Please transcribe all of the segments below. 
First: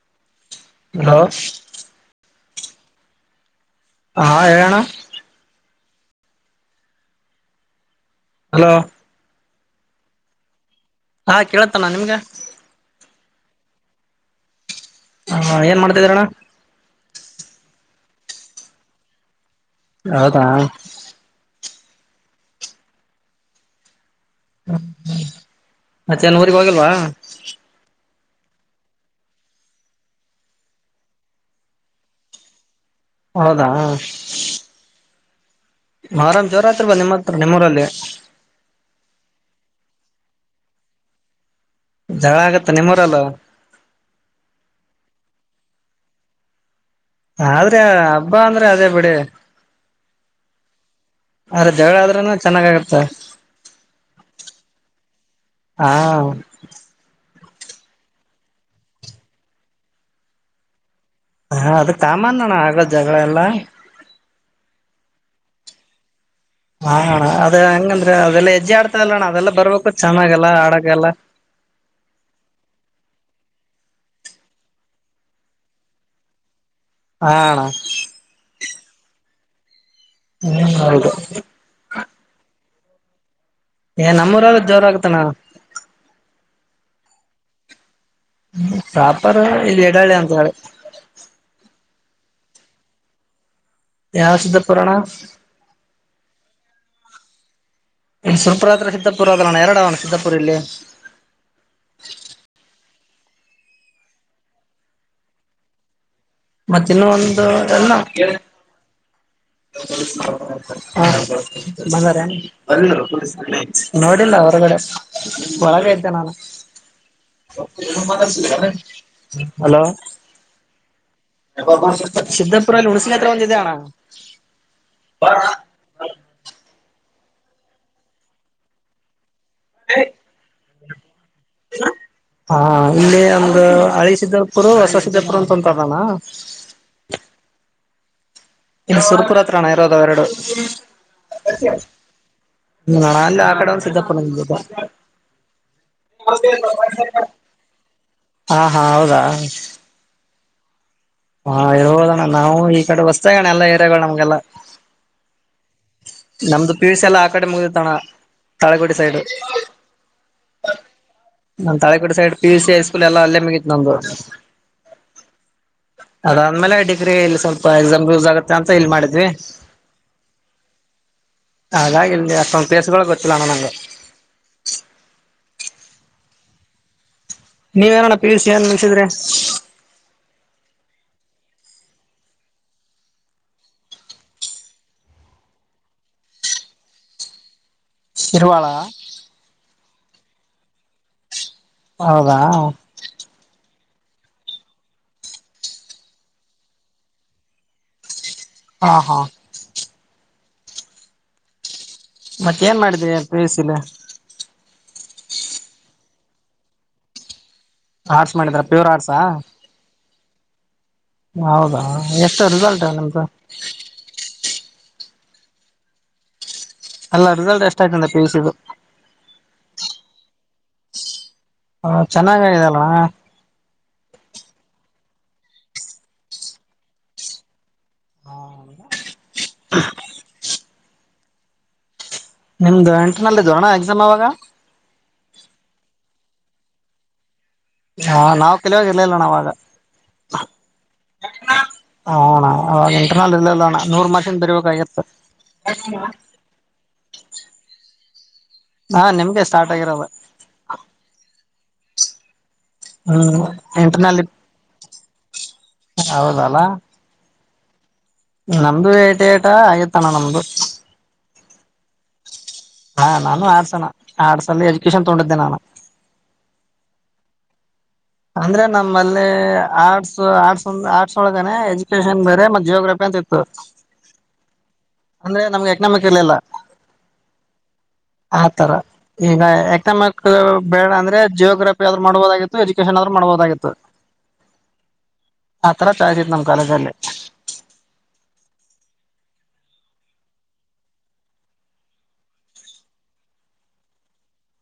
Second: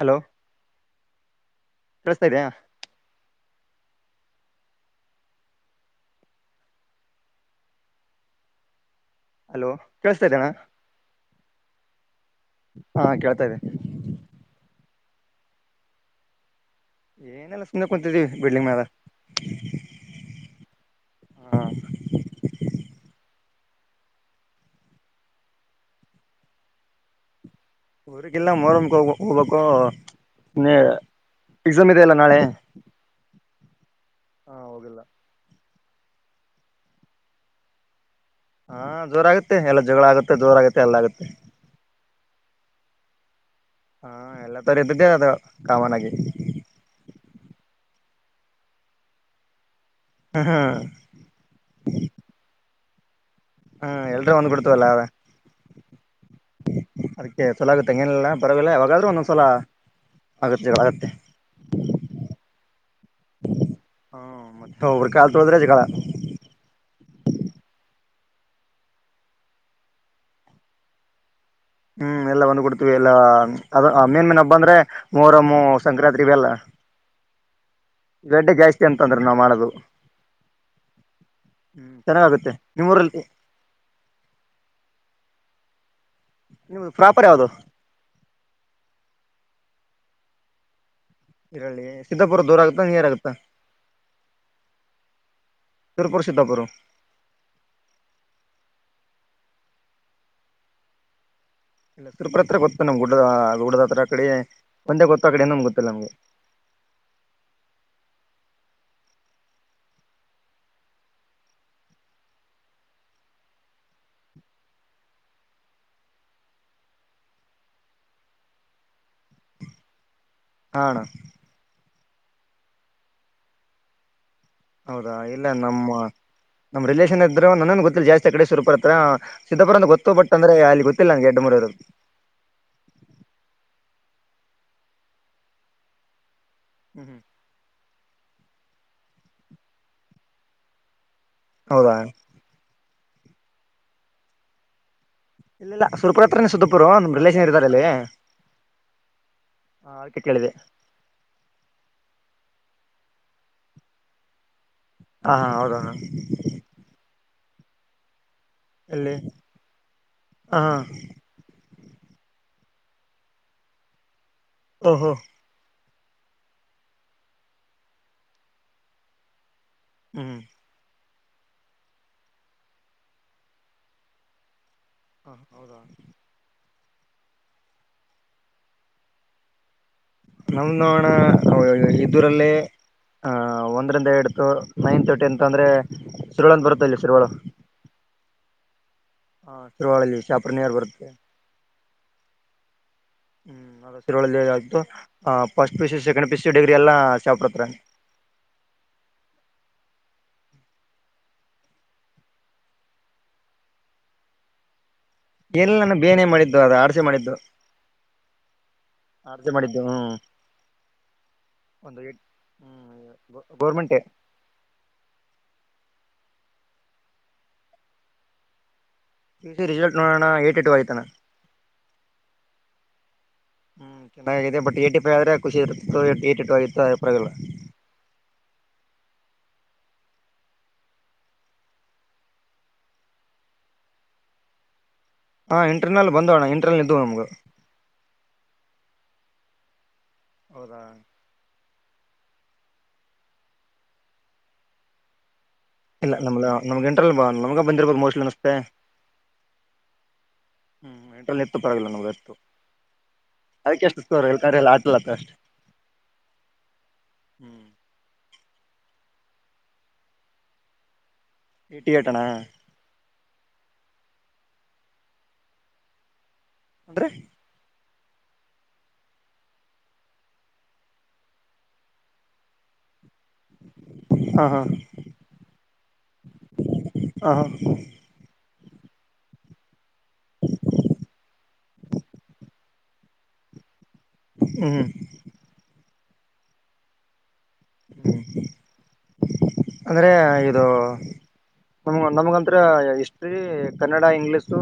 Hello hello ಕೇಳಿಸ್ತಾ ಇದೆಯಾ ಹಾ ಹೇಳಣ್ಣ ಹಲೋ ಹಲೋ ಕೇಳಸ್ತಾ ಇದಿಯಾ ಅಣ್ಣ ಹಾ ಕೇಳತಾಣ ನಿಮ್ಗ ಹಾ ಕೇಳ್ತಾ ಇದೆ ಹಾ ಏನ್ ಮಾಡ್ತಾಿ ಇದಿರಾ ಅಣ್ಣ ಏನೆಲ್ಲ ಸುಮ್ನೆ ಕುಂತೀದೀವಿ ಬಿಲ್ಡಿಂಗ್ ಮ್ಯಾಲ ಹೌದಾ ಹಾ ಹಾ ಮತ್ತ ಏನ್ ಊರಿಗ್ ಹೋಗಿಲ್ವಾ ಊರ್ಗಿಲ್ಲ ಮೊಹರಂ ಹೋಗ ಹೋಗ್ಬೇಕು ಎಕ್ಸಾಮ್ ಇದೆ ಅಲ್ಲ ನಾಳೆ ಹೌದಾ ಹಾ ಹೋಗಿಲ್ಲ ಮೋರಂ ಜೋರಾತ್ರಿ ಬರೋದು ನಿಮ್ಮ ಹತ್ರ ನಿಮ್ಮೂರಲ್ಲಿ. ಹಾ ಜೋರ ಆಗುತ್ತೆ ಎಲ್ಲ ಜಗಳ ಆಗುತ್ತೆ ಜೋರಾಗತ್ತೆ ಎಲ್ಲ ಆಗುತ್ತೆ. ಜಗಳ ಆಗತ್ತ ನಿಮ್ಮೂರಲ್ಲು. ಹ್ಹಾ ಎಲ್ಲ ಕಡೆ ಇದ್ದಿದ್ದೆ ಅದು ಕಾಮನ್ ಆಗಿ. ಆದ್ರೆ ಹಬ್ಬಾ ಅಂದ್ರೆ ಅದೇ ಬಿಡಿ. ಹ ಹಾ ಆದ್ರ ಜಗಳ ಆದ್ರೂನು ಚೆನ್ನಾಗಗತ್ತ. ಹ್ಮ ಎಲ್ರೂ ಒಂದ್ಬಿಡ್ತವಲ್ಲ ಅದ್ಕ. ಹಾ ಅದಕ್ಕೆ ಚಲ ಆಗುತ್ತೆಂಗೇನಲ್ಲ ಪರವಾಗಿಲ್ಲ ಯಾವಾಗಾದ್ರೂ ಒಂದೊಂದ್ಸಲ ಆಗುತ್ತೆ ಜಗಳ ಆಗುತ್ತೆ. ಹಾ ಅದು ಕಮಾನ್ ಅಣ್ಣ ಆಗೋದು ಜಗಳ ಎಲ್ಲಾ. ಹ್ಮ ಅವ್ರ ಕಾಲ್ ತುಳಿದ್ರೆ ಜಗಳ ಹಾ ಅಣ್ಣ ಅದ ಹಂಗಂದ್ರೆ ಅದೆಲ್ಲಾ ಹೆಜ್ಜೆ ಆಡ್ತದಲ್ಲ ಅಣ್ಣ ಅದೆಲ್ಲ ಬರ್ಬೇಕು ಚೆನ್ನಾಗಲ್ಲಾ ಆಡಾಕ್ಕೆಲ್ಲ. ಹ್ಮ್ ಎಲ್ಲ ಬಂದ್ ಬಿಡ್ತೀವಿ ಎಲ್ಲಾ ಅದ ಮೇನ್ ಮೇನ್ ಹಬ್ಬ ಅಂದ್ರೆ ಮೋರಮ್ಮ ಸಂಕ್ರಾಂತಿ ಅವೆಲ್ಲ. ಹ್ಹಾ ಅಣ್ಣ. ಗಡ್ಡೆ ಜಾಸ್ತಿ ಅಂತಂದ್ರೆ ನಾವ್ ಮಾಡೋದು. ಹ್ಮ ಹೌದು. ಹ್ಮ್ ಚೆನ್ನಾಗಾಗುತ್ತೆ ನಿಮ್ಮೂರಲ್ಲಿ. ಹೇ ನಮ್ಮೂರಲ್ಲಿ ಜೋರ ಆಗುತ್ತಣ್ಣ. ನಿಮ್ದು ಪ್ರಾಪರ್ ಯಾವ್ದು. ಹ್ಮ ಪ್ರಪರ್ ಇಲ್ಲಿ ಯಡಳ್ಳಿ ಅಂತ ಹೇಳಿ. ಯಡ್ಡಳಿ ಸಿದ್ದಾಪುರ ದೂರ ಆಗುತ್ತಾ ನೀಯರ್ ಆಗುತ್ತಾ. ಯಾವ ಸಿದ್ದಾಪುರ ಅಣ್ಣ. ಸುರಪುರ ಸಿದ್ದಾಪುರ. ಇಲ್ಲಿ ಸುರಪುರ ಹತ್ರ ಸಿದ್ದಪುರ ಅದಲ್ಲಣ್ಣ ಎರಡ ಆವ ಅಣ್ಣ ಸಿದ್ದಪುರ ಇಲ್ಲಿ. ಇಲ್ಲ ಸುರಪುರ ಹತ್ರ ಗೊತ್ತ ನಮ್ ಗುಡ್ಡ ಗುಡ್ಡದ ಹತ್ರರ ಕಡೆ ಒಂದ ಗೊತ್ತ ಕಡೆ ಇನ್ನೊಂದು ಗೊತ್ತಿಲ್ಲ ನಮಗೆ. ಮತ್ತ ಇನ್ನೊಂದು ಎಲ್ಲ. [unintelligible] ಬಂದರೇನು. ನೋಡಿಲ್ಲ ಹೊರಗಡೆ ಒಳಗೆ ಇದ್ದ ನಾನು. [unintelligible] ಹಲೋ ಹ್ಹಾ ಅಣ್ಣ. ಸಿದ್ಧಪುರಲ ಹುಣಸಿಗಿ ಹತ್ರ ಒಂದು ಇದೆ ಅಣ್ಣ. ಹೌದಾ ಇಲ್ಲ ನಮ್ಮ ನಮ್ಮ್ ರಿಲೇಷನ್ ಇದ್ರು ನನಗ ಗೊತ್ತಿಲ್ಲ ಜಾಸ್ತಿ ಆ ಕಡೆ ಸುರಪುರ ಹತ್ರ. ಸಿದ್ದಾಪುರಂತ ಗೊತ್ತು ಬಟ್ ಅಂದ್ರೆ ಗೊತ್ತಿಲ್ಲಂಗೆಡ್ಡರದು. ಹಾ ಇಲ್ಲಿ ಒಂದು ಹಳಿ ಸಿದ್ದಪುರ್ ಹೊಸ ಸಿದ್ದಪುರ್ ಅಂತ ಅಂತದಾನ. ಹ್ಮ್ ಹ್ಮ್ ಇಲ್ಲಿ ಸುರಪುರ ಹತ್ರ ಅಣ್ಣ ಇರೋದ ಅವೆರಡೂ. ಹೌದಾ ಅಲ್ಲೇ ಆ ಕಡೆ ಒಂದ ಸಿದ್ದಾಪುರ [unintelligible] ಇಲ್ಲ ಇಲ್ಲ ಸುರ್ಪುರ ಹತ್ರನೇ ಸುದ್ದಾಪುರ ನಮ್ಮ [unintelligible] ರಿಲೇಷನ್ ಇರ್ತಾರೆ ಅಲ್ಲಿ ಹಾ ಹಾ ಹೌದಾ ಹಾ ಅದ್ಕೆ ಕೇಳಿದೆ. ಹಾ ಇರಬೋದಣ್ಣ ನಾವು ಈ ಕಡೆ ಹೊಸ್ತಾಗಣ ಎಲ್ಲ ಏರಿಯಾಗಳು ನಮ್ಗೆಲ್ಲಾ. ಹಾ ಹಾ ಹೌದಣ್ಣ. ನಮ್ದು ಪಿಯುಸಿ ಎಲ್ಲ ಆ ಕಡೆ ಮುಗಿಡಿತಣ್ಣ ತಾಳಿಕೋಟೆ ಇಲ್ಲಿ ಸೈಡ್. ಹಾಂ ಹಾಂ ನಮ್ Talikote side P U C high school ಎಲ್ಲ ಅಲ್ಲೇ ಮಗಿತ್ ನಂದು. ಹೋ ಹೋಂ. ಅದಾದ್ಮೇಲೆ ಡಿಗ್ರಿ ಇಲ್ಲಿ ಸ್ವಲ್ಪ ಎಕ್ಸಾಮ್ ಯೂಸ್ ಆಗತ್ತೆ ಅಂತ ಇಲ್ಲಿ ಮಾಡಿದ್ವಿ. ಹ್ಮ್ ಹಾಗಾಗಿ ಇಲ್ಲಿ ಅಷ್ಟೊಂದು ಪ್ಲೇಸ್ಗಳು ಗೊತ್ತಿಲ್ಲಣ ನಂಗೆ ಹಾ ಹೌದ ನೀವ ಏನಣ್ಣ ಪಿ. ಯು. ಸಿ ಏನ್ ಮುಗ್ಸಿದ್ರೀ ನಮ್ದ ನೋಡಣ್ಣ ಇದ್ದುರಲ್ಲೆ ಹ ಒಂದ್ರಂದ ಎಟ್ತ್ತು ನೈನ್ತ್ ಟೆಂತ್ ಅಂದ್ರೆ ಶಿರ್ವಳ ಬರುತ್ತೆ ಇಲ್ಲಿ ಶಿರ್ವಳ. ಶಿರ್ವಾಳ. ಹಾ ಶಿರುವಳಲ್ಲಿ ಶಾಪ್ರ ನಿಯರ್ ಬರುತ್ತೆ. ಹೌದಾ. ಹ್ಮ್. ಹ್ಮ್ ಶಿರ್ವಳ್ ಅಲ್ಲಿ ಅಯ್ತು ಹಾ first P. U. C second P. U. C degree ಎಲ್ಲಾ ಶಾಪುರ್ ಹತ್ರ. ಹಾ ಹಾ ಮತ್ತ ಏನ್ ಮಾಡಿದ ಪಿಯುಸಿ ಎಲ್ಲಾ. ಎಲ್ಲ ನನ ಬಿ. ಎ ನೆ ಮಾಡಿದ್ದು ಅದ ಆರ್ಟ್ಸ್ ಹೆ ಮಾಡಿದ್ದು. ಆರ್ಟ್ಸ್ ಮಾಡಿದ್ರ ಪ್ಯೂರ್ ಆರ್ಟ್ಸಾ ಹಾ ಆರ್ ಸಿ ಮಾಡಿದ್ದು ಹ್ಮ್. ಹೌದಾ ಒಂದು ಏಟ್ ಎಷ್ಟು ರಿಸಲ್ಟ್ ಹ್ಮ್ ನಿಮ್ಮದು. ಗೌರ್ಮೆಂಟೇ ಅಲ್ಲ ರಿಸಲ್ಟ್ ಎಷ್ಟ ಆಯ್ತಾ ಅಂತ ಪಿ. ಯು. ಸಿ ದು. ಪಿ. ಯು. ಸಿ ರಿಸಲ್ಟ್ ನೋಡೋಣ ಯ್ಯೆಟಿ ಟು ಆಯ್ತ್ ಅಣ ಹ ಚೆನ್ನಾಗ ಆಗಿದೆ ಅಲ್ಲಾಣ. ಹ್ಮ್ ಚೆನ್ನಾಗಿದೆ ಬಟ್ ಏಟಿ ಫೈವ ಆದ್ರ ಖುಷಿ ಇತ್ತು ಏಟಿ ಟು ಆಗಿತ್ತು ಪರವಾಗಿಲ್ಲ. [unintelligible] ನಿಮ್ದು ಇಂಟರ್ನಲ್ ಇದೋಣ ಎಕ್ಸಾಮ್ ಯಾವಾಗ ಇಂಟರ್ನಲ್ ಬಂದೋಣ ಇಂಟರ್ನಲ್ ಇದವು ನಮ್ಗೆ ಹಾ ನಾವು ಕಲಿಯಾಗ ಇರ್ಲಿಲ್ಲ ಅಣ್ಣ ಅವಾಗ ಹೌದಾ ಹು ಅಣ್ಣ ಅವಾಗ ಇಂಟರ್ನಲ್ ಇರ್ಲಿಲ್ಲ ಅಣ್ಣ ನೂರ್ ಮಾರ್ಕ್ಸ್ಗ್ ಬರೀಬೇಕಿತ್ತು ಇಲ್ಲ ನಮ ನಮ್ಗೆ ಇಂಟರ್ನಲ್ ನಮ್ಗ ಬಂದಿರ್ಬೋದು ಮೋಸ್ಟ್ಲಿ ಅನಿಸ್ತಾದೆ ಹಾ ನಿಮ್ಗೆ ಸ್ಟಾರ್ಟ್ ಆಗಿರೋದು ಹ್ಮ್ ಇಂಟರ್ನಲ್ ಇತ್ತು ಪರವಾಗಿಲ್ಲ ನ ಎತ್ತು ಹ್ಮ್ ಅದಕ್ಕೆ ಎಷ್ಟುೋ ಎಲ್ಲ ಆಟಲತ್ತ ಅಷ್ಟೆ [unintelligible] ಹೌದಲಾ ಹ್ಮ್ ನಮ್ದು ಏಟೀ ಏಟಾ ಆಗಿತ್ತಣ ನಮ್ದು ಎಟಿ ಎಟ್ ಅಣ್ಣ ಹಾ ನಾನು ಆರ್ಟ್ಸ್ ಅಣ್ಣ ಆರ್ಟ್ಸ್ ಅಲ್ಲಿ ಎಜುಕೇಶನ್ ತಗೊಂಡಿದ್ದೆ ನಾನು‌. ಅಂದ್ರೆ ಅಂದ್ರೆ ನಮ್ಮಲ್ಲಿ ಆರ್ಟ್ಸ್ ಆರ್ಟ್ಸ್ ಆರ್ಟ್ಸ್ ಒಳಗನೆ ಎಜುಕೇಶನ್ ಬೇರೆ ಮತ್ತೆ ಜಿಯೋಗ್ರಫಿ ಅಂತ ಇರ್ತದ ಹಾ ಹಾ. ಅಂದ್ರೆ ನಮ್ಗೆ ಯಕನಮಿಕ್ ಇರ್ಲಿಲ್ಲ ಆ ಹಾ. ಆತರ ಈಗ ಎಕ್ನಾಮಿಕ್ ಬೇಡ ಅಂದ್ರೆ ಜಿಯೋಗ್ರಫಿ ಆದರು ಮಾಡ್ಬೋದಾಗಿತ್ತು ಎಜುಕೇಷನ್ ಆದರು ಮಾಡಬೋದಾಗಿತ್ತು. ಹ್ಮ್ ಆತರ ಚಾಯ್ಸ್ ಇತ್ತು ನಮ್ ಕಾಲೇಜಲ್ಲಿ ಹ್ಮ್ ಅಂದ್ರೆ ಇದು ನಮ್ ನಮಗಂತ್ರ ಹಿಸ್ಟ್ರಿ ಕನ್ನಡ ಇಂಗ್ಲೀಷು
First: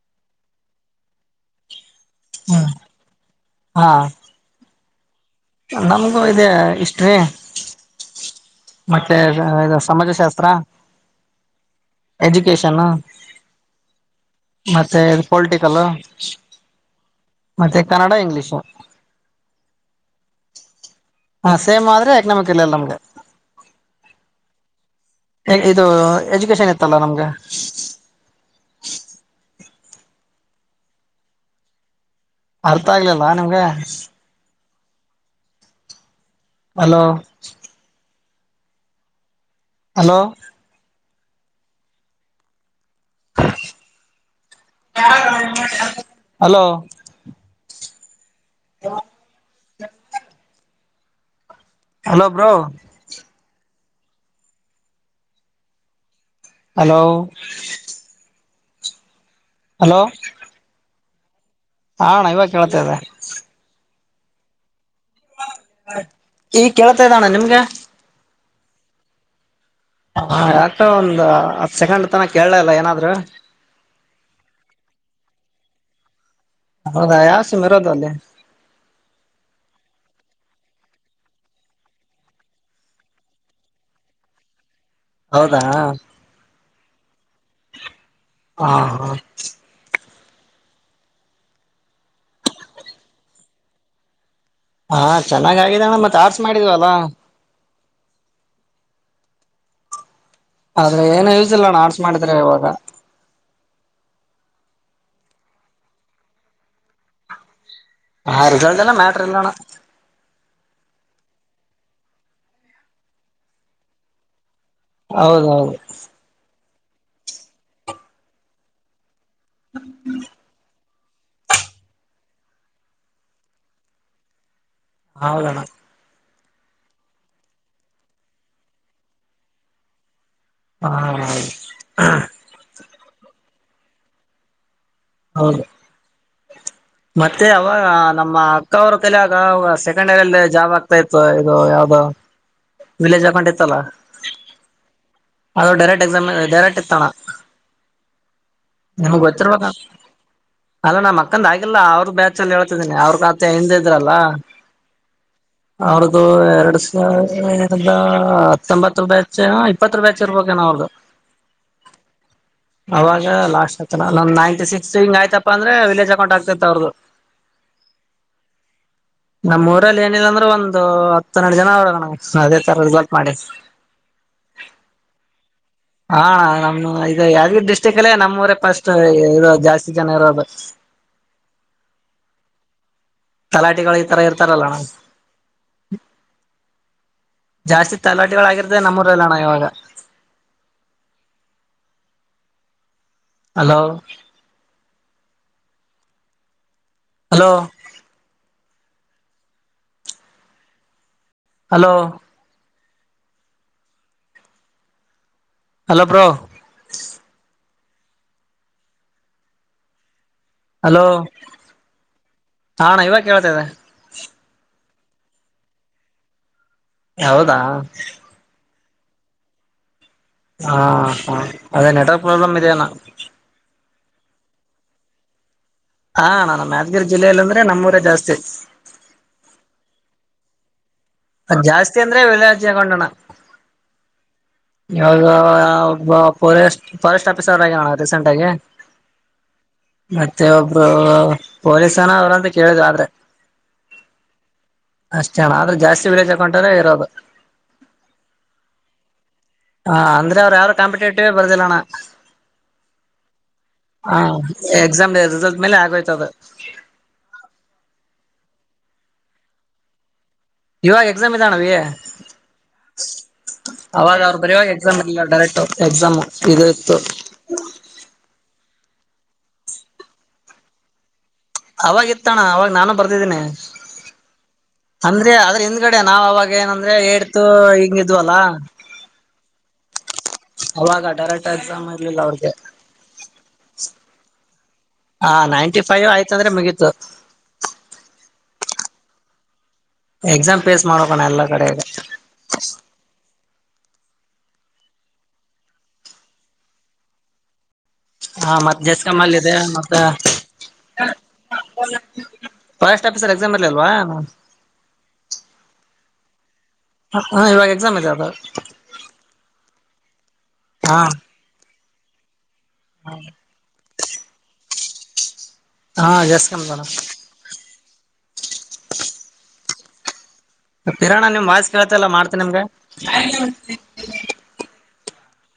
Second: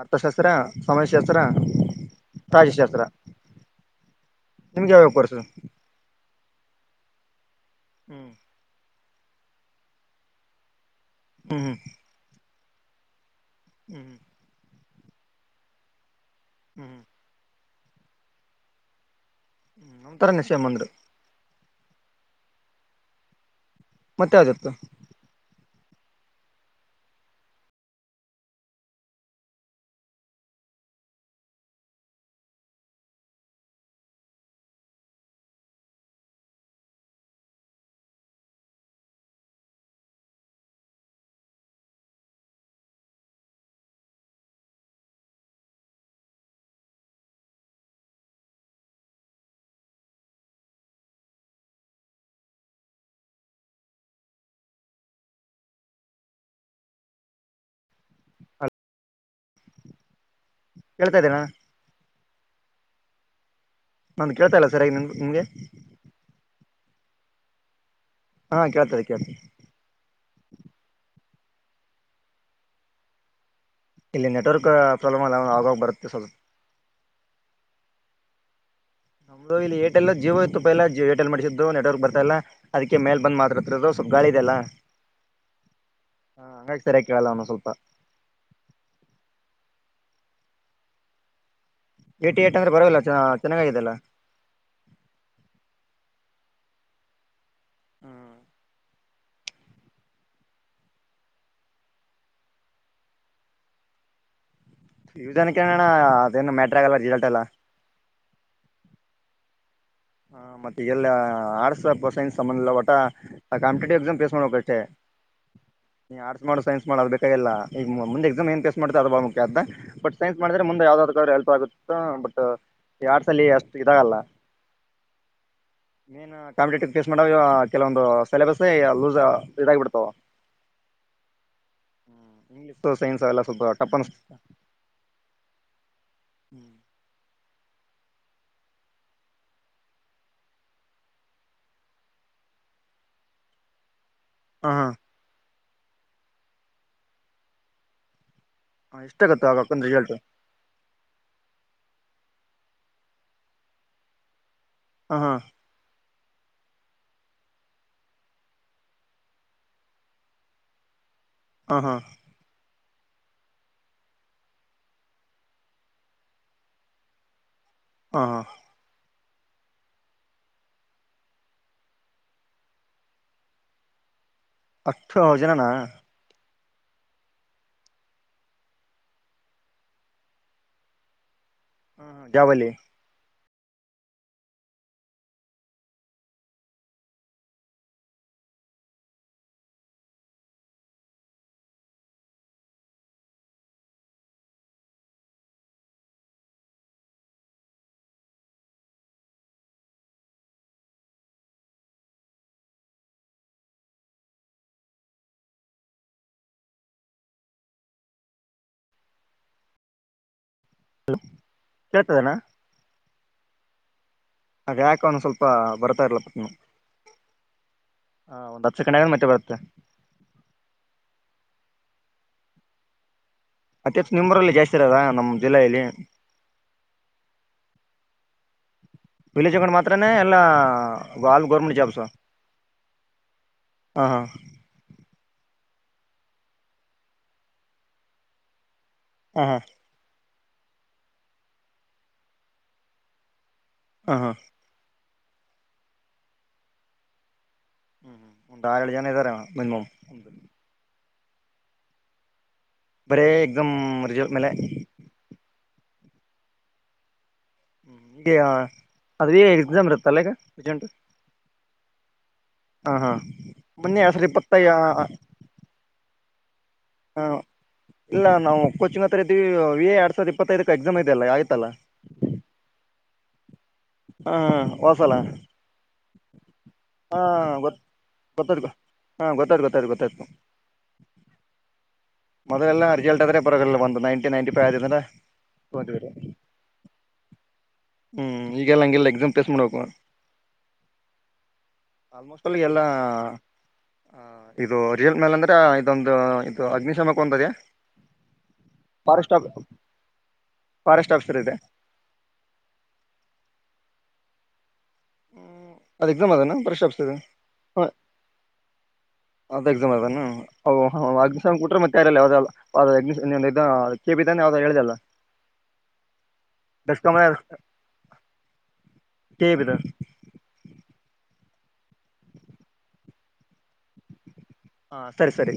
ಅರ್ಥಶಾಸ್ತ್ರ ಸಮಾಜಶಾಸ್ತ್ರ ರಾಜಶಾಸ್ತ್ರ ಹಾ ನಿಮ್ಗೆ ಯಾವ್ ಯಾವ್ ಕೋರ್ಸ್ ಇತ್ತು ನಮಗೂ ಇದೆ ಹಿಷ್ಟ್ರೀ ಹ್ಮ್ ಮತ್ತೆ ಸಮಾಜಶಾಸ್ತ್ರ ಹ್ಮ ಹ್ಮ ಎಜುಕೇಷನ್ ಹ್ಮ್ ಹ ಮತ್ತೆ ಇದು ಪೊಲಿಟಿಕಲ್ ಹ್ಮ್ ಹ್ಮ್ ಮತ್ತೆ ಕನ್ನಡ ಇಂಗ್ಲೀಷು ನಮತರನೆ ಸೇಮ್ ಅಂಗರೇ ಹಾ ಸೇಮ್ ಅದ್ರ ಎಕನಾಮಿಕ್ ಇಲ್ಲ ನಮಗ ಮತ್ತೆ ಯಾವ್ದು ಇತ್ತು ಇದು ಎಜುಕೇಶನ್ ಇತ್ತಲ್ಲಾ ನಮ್ಗೆ ಅರ್ಥ ಆಗ್ಲಿಲ್ಲ ನಿಮ್ಗೆ ಹಲೋ ಹಲೋ ಹಲೋ ಹ [unintelligible] ಹಲೋ ಬ್ರೋ ಹಲೋ ಹಲೋ ಕೆಳ್ತಾ ಇದ್ದೀಯಣ್ಣ ಆ ಅಣ್ಣಾ ಇವಾಗ ಕೇಳ್ತಾ ಇದೆ ನಂದು ಕೇಳ್ತಾಯಿಲ್ಲ ಸರಿಯಾಗಿ ನಿಮ ನಿಮಗೆ ಈ ಕೇಳ್ತಾ ಇದೆ ಅಣ್ಣಾ ನಿಮ್ಗೆ ಹಾ ಕೇಳ್ತಾ ಇದೆ ಕೇಳ್ತಾ ಇದೆ ಹಾ ಯಾಕೋ ಒಂದ್ ಹತ್ ಸೆಕಂಡ್ ತನಕ ಕೇಳಲ ಇಲ್ಲ ಏನಾದ್ರು ಇಲ್ಲಿ ನೆಟ್ವರ್ಕ್ ಪ್ರಾಬ್ಲಮ್ಲ್ಲ ಆಗಾಗ ಬರುತ್ತೆ ಸ್ವಲ್ಪ ಹೌದಾ ಯಾವ ಸಿಮ್ ಇರೋದು ಅಲ್ಲಿ ಮೊದಲು ಏರ್ಟೆಲ್ ಜಿಯೋ ಇತ್ತುಪ್ಪ ಏರ್ಟೆಲ್ ಮಾಡಿಸಸಿದ್ದ ನೆಟ್ವರ್ಕ್ ಬರ್ತಾ ಇಲ್ಲ ಅದಕ್ಕೆ ಮೇಲ್ ಬಂದ್ ಮಾತಾಡತಾ ಇರೋದು ಸ್ವಲ್ಪ ಗಾಳಿ ಇದೆ ಅಲ್ಲ ಹೌದಾ ಹಾ ಹಂಗ ಹಾಗೆ ಸರಿಯಾಗಿ ಕೇಳೋಲ್ಲ ಒಂದೊಂದ್ ಸ್ವಲ್ಪ ಹಾ ಹಾ ಏಟಿ ಏಟ್ ಅಂದ್ರೆ ಪರವಾಗಿಲ್ಲ ಚೆನ್ನಾಗಾಗಿದೆಲ್ಲ ಹಾ ಚೆನ್ನಾಗ್ ಆಗಿದೆ ಅಣ್ಣ ಮತ್ತ ಆರ್ಟ್ಸ್ ಮಾಡಿದ್ವಲ್ಲಾ ಹ್ಮ್ ಆದ್ರೆ ಏನು ಯೂಸ್ ಇಲ್ಲ ಅಣ್ಣಾ ಆರ್ಟ್ಸ್ ಮಾಡಿದ್ರೆ ಇವಾಗ ಇ ಜನ ಕೆನ್ ಅಣ್ಣ ಅದೇನು ಮ್ಯಾಟ್ರ ಆಗಲ್ಲ ರಿಸಲ್ಟ್ ಎಲ್ಲಾ ಹಾ ರಿಸಲ್ಟ್ ಎಲ್ಲ ಮ್ಯಾಟ್ರ ಇಲ್ಲಣ್ಣ ಮತ್ತೆ ಎಲ್ಲ ಆರ್ಟ್ಸ್ ಸೈನ್ಸ್ ಸಂಬಂಧ ಇಲ್ಲ ಒಟ್ಟ ಕಾಂಪಿಟೇಟಿವ್ ಎಕ್ಸಾಮ್ ಪೇಸ್ ಮಾಡಬೇಕಷ್ಟೆ ಹೌದೌದು ನೀ ಆರ್ಟ್ಸ್ ಮಾಡ ಸೈನ್ಸ್ ಮಾಡ ಅದ ಬೇಕಾಗಿಲ್ಲ ಈ ಮುಂದ ಎಕ್ಸಾಮ ಹೆಂಗ ಫೇಸ್ ಮಾಡತಿ ಅದು ಬಾಳ ಮುಖ್ಯ ಆಗ್ತದ ಅಂತ ಹ [inaudible] ಸೈನ್ಸ್ ಮಾಡಿದ್ರೆ ಮುಂದೆ ಯಾವ್ದಕ್ಕಾದ್ರು ಹೆಲ್ಪ್ ಆಗುತ್ತೆ ಬಟ್ ಈ ಆರ್ಟ್ಸ್ ಅಲ್ಲಿ ಅಷ್ಟು ಇದಾಗಲ್ಲ ಹೌದಣ್ಣ ಮೇನ್ ಕಾಂಪಿಟೇಟಿವ್ ಫೇಸ್ ಮಾಡಾಗ ಕೆಲವೊಂದು ಸಿಲೆಬಸ್ ಲೂಸ್ ಇದಾಗಬಿಡ್ತವು ಹಾ ಸೈನ್ಸ್ ಅವೆಲ್ಲ ಸ್ವಲ್ಪ ಟಫ್ ಅನ್ಸುತ್ತೆ ಹೌದು ಹ್ಮ್ ಮತ್ತೆ ಅವಾಗ ನಮ್ಮ ಅಕ್ಕ ಅವರು ಕಲಯಾಗ ಸೆಕೆಂಡ್ ಇಯರ್ ಅಲ್ಲಿ ಜಾಬ್ ಆಗ್ತಾ ಇತ್ತು ಇದು ಯಾವ್ದೋ ಅದು ವಿಲೇಜ್ ಅಕೌಂಟ್ ಇತ್ತಲ ಹ ಹಾ ಅದು ಡೈರೆಕ್ಟ್ ಎಕ್ಸಾಮ ಡರೆಕ್ಟ್ ಇತಣ ಹಾ ನಮಗ್ ಎಷ್ಟಾಗತ್ತೆ ಆಗ ಗೊತ್ತಿರ್ಬೇಕಣ್ಣ ಅಕ್ಕನ್ ರಿಸಲ್ಟ್ ಅಲ್ಲಾ ನಾಮ್ ಅಕ್ಕಂದ ಆಗಿಲ್ಲಾ ಅವ್ರ್ ಬ್ಯಾಚ್ ಅಲ್ಲಿ ಹೇಳ್ತಿದ್ದೀನಿ ಅವ್ರ ಕ ಆತ ಹಿಂದ ಇದ್ರಲ್ಲ ಹಾ ಹಾ ಅವ್ರ್ದು ಎರಡ್ ಸಾವಿರದ ಹತ್ತೊಂಬತ್ತು ಬ್ಯಾಚ್ ಇಪ್ಪತ್ತು ಬ್ಯಾಚ್ ಇರ್ಬೇಕನ ಅವ್ರ್ದು ಹ್ಮ ಹಾ ಆವಾಗ ಲಾಸ್ಟ್ ಆತನ ನಯಿಂಟಿ ಸಿಕ್ಸ್ ಹಂಗ ಆಯ್ತಪ್ಪ ಅಂದ್ರೆ ವಿಲಜ್ ಅಕೌಂಟ್ ಆಗ್ತೈತ ಅವರದು ಹಾ ನಮ್ಮ್ ಊರಲ್ಲಿ ಏನಿಲ್ಲ ಅಂದ್ರೆ ಒಂದು ಹತ್ತನ್ನೆರಡು ಜನ ಅವರಣ್ಣ ಅದೇ ತರದ ರಿಸಲ್ಟ್ ಮಾಡಿ ಹತ್ ಒಂಬತ್ ಜನನ ಹಾ ಅಣ್ಣ ನಮ್ ಈಗ ಯಾದಗಿರಿ ಡಿಸ್ಟ್ರಿಕ್ ಅಲ್ಲೇ ನಮ್ಮ್ ಊರೆ ಫಸ್ಟ್ ಇರೋದು ಜಾಸ್ತಿ ಜನ ಇರೋದು ದಾವಲಿ [unintelligible] ತಲಾಟಿಕಗಳು ಈ ತರ ಇರ್ತಾರಲ್ಲಣ್ಣ ಜಾಸ್ತಿ ತಲಾಟೆಗಳಾಗಿರದೆ ನಮ್ಮ ಊರಲ್ಲೋಣ ಇವಾಗ hello hello hello hello bro hello ಕೇಳ್ತದನಾ ಹ ಅಣ್ಣ ಇವಾಗ ಕೇಳ್ತಾದೆ ಅದ ಯಾಕೆ ಒಂದ ಸ್ವಲ್ಪ ಬರ್ತಾ ಇಲ್ಲ ಪಟ್ನು ಹೌದಾ ಹ ಒಂದ್ ಹತ್ತು ಸೆಕೆಂಡ್ ಆದ್ರೆ ಮತ್ತೆ ಬರುತ್ತೆ ಹಾ ಹ ಅದೇ ನೆಟ್ವರ್ಕ್ ಪ್ರಾಬ್ಲಮ್ ಇದೆಯನಾ ಅತಿ ಹೆಚ್ಚು ನಿಮ್ಮರಲ್ಲಿ ಜಾಸ್ತಿ ಇರದ ನಮ್ಮ್ ಜಿಲ್ಲೆಯಲ್ಲಿ ಹಾ ಅಣ್ಣ ನಮ್ ಯಾದಗಿರಿ ಜಿಲ್ಲೆಯಲ್ಲಿ ಅಂದ್ರೆ ನಮ್ಮೂರ ಜಾಸ್ತಿ ವಿಲೇಜ್ ಅಕೌಂಟ್ ಮಾತ್ರ ನೆ ಎಲ್ಲ ಅದ್ ಜಾಸ್ತಿ ಅಂದ್ರೆ ವಿಲೇಜ್ ಅಕೌಂಟ್ ಅಣ್ಣ ಹಾ ಹಾ ಯಾವ್ದು ಫಸ್ಟ್ ಫಾರೆಸ್ಟ್ ಆಫೀಸರ್ ಆಗ್ಯಾನ ಅಣ್ಣ ರೀಸೆಂಟ್ ಆಗಿ ಹಾ ಹಾ ಮತ್ತೆ ಒಬ್ರು ಪೊಲೀಸನ ಅವ್ರಂತ ಕೇಳಿದ್ರು ಆದ್ರೆ ಹಾಂ ಹಾ ಅಷ್ಟ ಅಣ್ಣ ಆದ್ರೆ ಜಾಸ್ತಿ ವಿಲೇಜ್ ಅಕೌಂಟ್ ಅವ್ರೆ ಇರೋದು ಹ್ಮ್ ಹ್ಮ್ ದಯಲು ಏನ್ ಹೇಳಿ ಇದ್ದಾರಣ ಹಾ ಅಂದ್ರೆ ಅವ್ ಯಾರು ಕಾಂಪಿಟೇಟಿವ್ ಬರ್ದಿಲ್ಲಣ ಬರಿ ಎಕ್ಸಾಮ್ ರಿಸಲ್ಟ್ ಮೇಲೆ ಎಕ್ಸಾಮ್ ರಿಸಲ್ಟ್ ಮೇಲೆ ಆಗೋಯ್ತದ ಈ ಅದ ಎಕ್ಸಾಮ್ ಇರುತ್ತಲ್ಲ ಈಗ ಇವಾಗ ಎಕ್ಸಾಮ್ ಇದಾನ ಹ ಹಾ ಮೊನ್ನೆ ಎರಡ್ ಅವಾಗ ಸಾವಿರದ ಅವ್ರು ಬರಿಯುವಾಗ ಎಕ್ಸಾಮ್ ಇಪ್ಪತ್ತ ಇರಲಿಲ್ಲ ಅಣ್ಣ ಡೈರೆಕ್ಟ್ ಎಕ್ಸಾಮ್ ಇದ್ ಇತ್ತು ಹ ಇಲ್ಲ ನಾವು ಕೋಚಿಂಗ್ ಹತ್ರ ಇದೀವಿ ವಿ. ಎ ಎರಡ್ ಸಾವಿರದ ಇಪ್ಪತ್ತೈದಕ್ಕೆ ಎಕ್ಸಾಮ್ ಇದೆೆಯಲ್ಲ ಆಯ್ತಲ್ಲ ಅವಾಗ ಇತ್ತಣ್ಣ ಅವಾಗ ನಾನು ಬರ್ತಿದ್ದೀನಿ ಹಾ ಹೊಸಲ ಅಂದ್ರೆ ಆದ್ರ್ ಹಿಂದ್ಗಡೆ ನಾವ ಅವಾಗ ಏನ ಅದೇ ಹಾ ಏಡ್ತ ಗೊತ್ ಹಿಂಗಿದ್ವಲ್ಲ ಗೊತ್ತದ ಹಾ ಗೊತ್ತಾಯ್ತು ಗೊತ್ತಾಯ್ತು ಗೊತ್ತಾಯ್ತು ಅವಾಗ ಡೈರೆಕ್ಟ್ ಎಕ್ಸಾಮ್ ಇರ್ಲಿಲ್ಲ ಅವ್ರಿಗೆ ಮೊದಲೆಲ್ಲ ರಿಸಲ್ಟ್ ಆದ್ರೆ ಪರವಾಗಿಲ್ಲ ಒಂದು ನೈಟೀ ನೈನ್ಟ ಫೈ್ ಆದ್ರೆ ಹಾ ನೈನ್ಟಿ ಫೈವ್ ತಗೋತಿದ್ರು ಆಯ್ತ ಅಂದ್ರೆ ಮುಗಿತು ಹ್ಮ್ ಈಗೆಲ್ಲ ಹಂಗಿಲ್ಲ ಎಕ್ಸಾಮ್ ಫೇಸ್ ಮಾಡಬೇಕು ಎಕ್ಸಾಮ್ ಪೇಸ್ ಮಾಡಬೇಕಣ್ಣ ಎಲ್ಲಾ ಕಡೆ ಇಗ ಆಲ್ಮೋಸ್ಟ್ ಅಲ್ಲಿ ಎಲ್ಲ ಹ ಇದು ರಿಯಲ್ ಮೇಲ್ ಅಂದ್ರೆ ಇದೊಂದು ಇದು ಅಗ್ನಿಶಾಮಕ ಒಂದ್ ಅದೇ ಹಾ ಮತ್ತೆ ಜಸ್ಕಮ್ಮಲ್ಲಿ ಇದೆ ಮತ್ತೆ ಫಾರೆಸ್ಟ್ ಆಫೀಸರ್ ಇದೆ ಫಾರೆಸ್ಟ್ ಆಫೀಸರ್ ಎಕ್ಸಾಮ್ ಇರಲಿಲ್ವಾ ಅದ ಎಕ್ಸಾಮ್ ಅದನ ಫಾರೆಸ್ಟ್ ಆಫಸರ್ ಸರಿ ಹ ಇವಾಗ ಹಾ ಎಕ್ಸಾಮ್ ಇದೆ ಅದು ಅದು ಎಕ್ಸಾಮ್ ಅದ ನಾ ಹಾ ಟ್ರ ಮತ್ತೆಾರ ಕೆ ಬಿದ್ದಾನೆ ಯ ಹೇಳಲ್ಲ ಹಾ ಜಸ್ಕಮ್ [unintelligible] ದಷ್ಟಕ ಕೆ ಪಿತ [unintelligible] ಇರಾಣ ನಿಮ್ ವಯಸ್ ಕೇಳ್ತ ಇಲ್ಲ ಮಾಡ್ತೇನ ನಿಮ್ಗೆ ಹಾ ಸರಿ ಸರಿ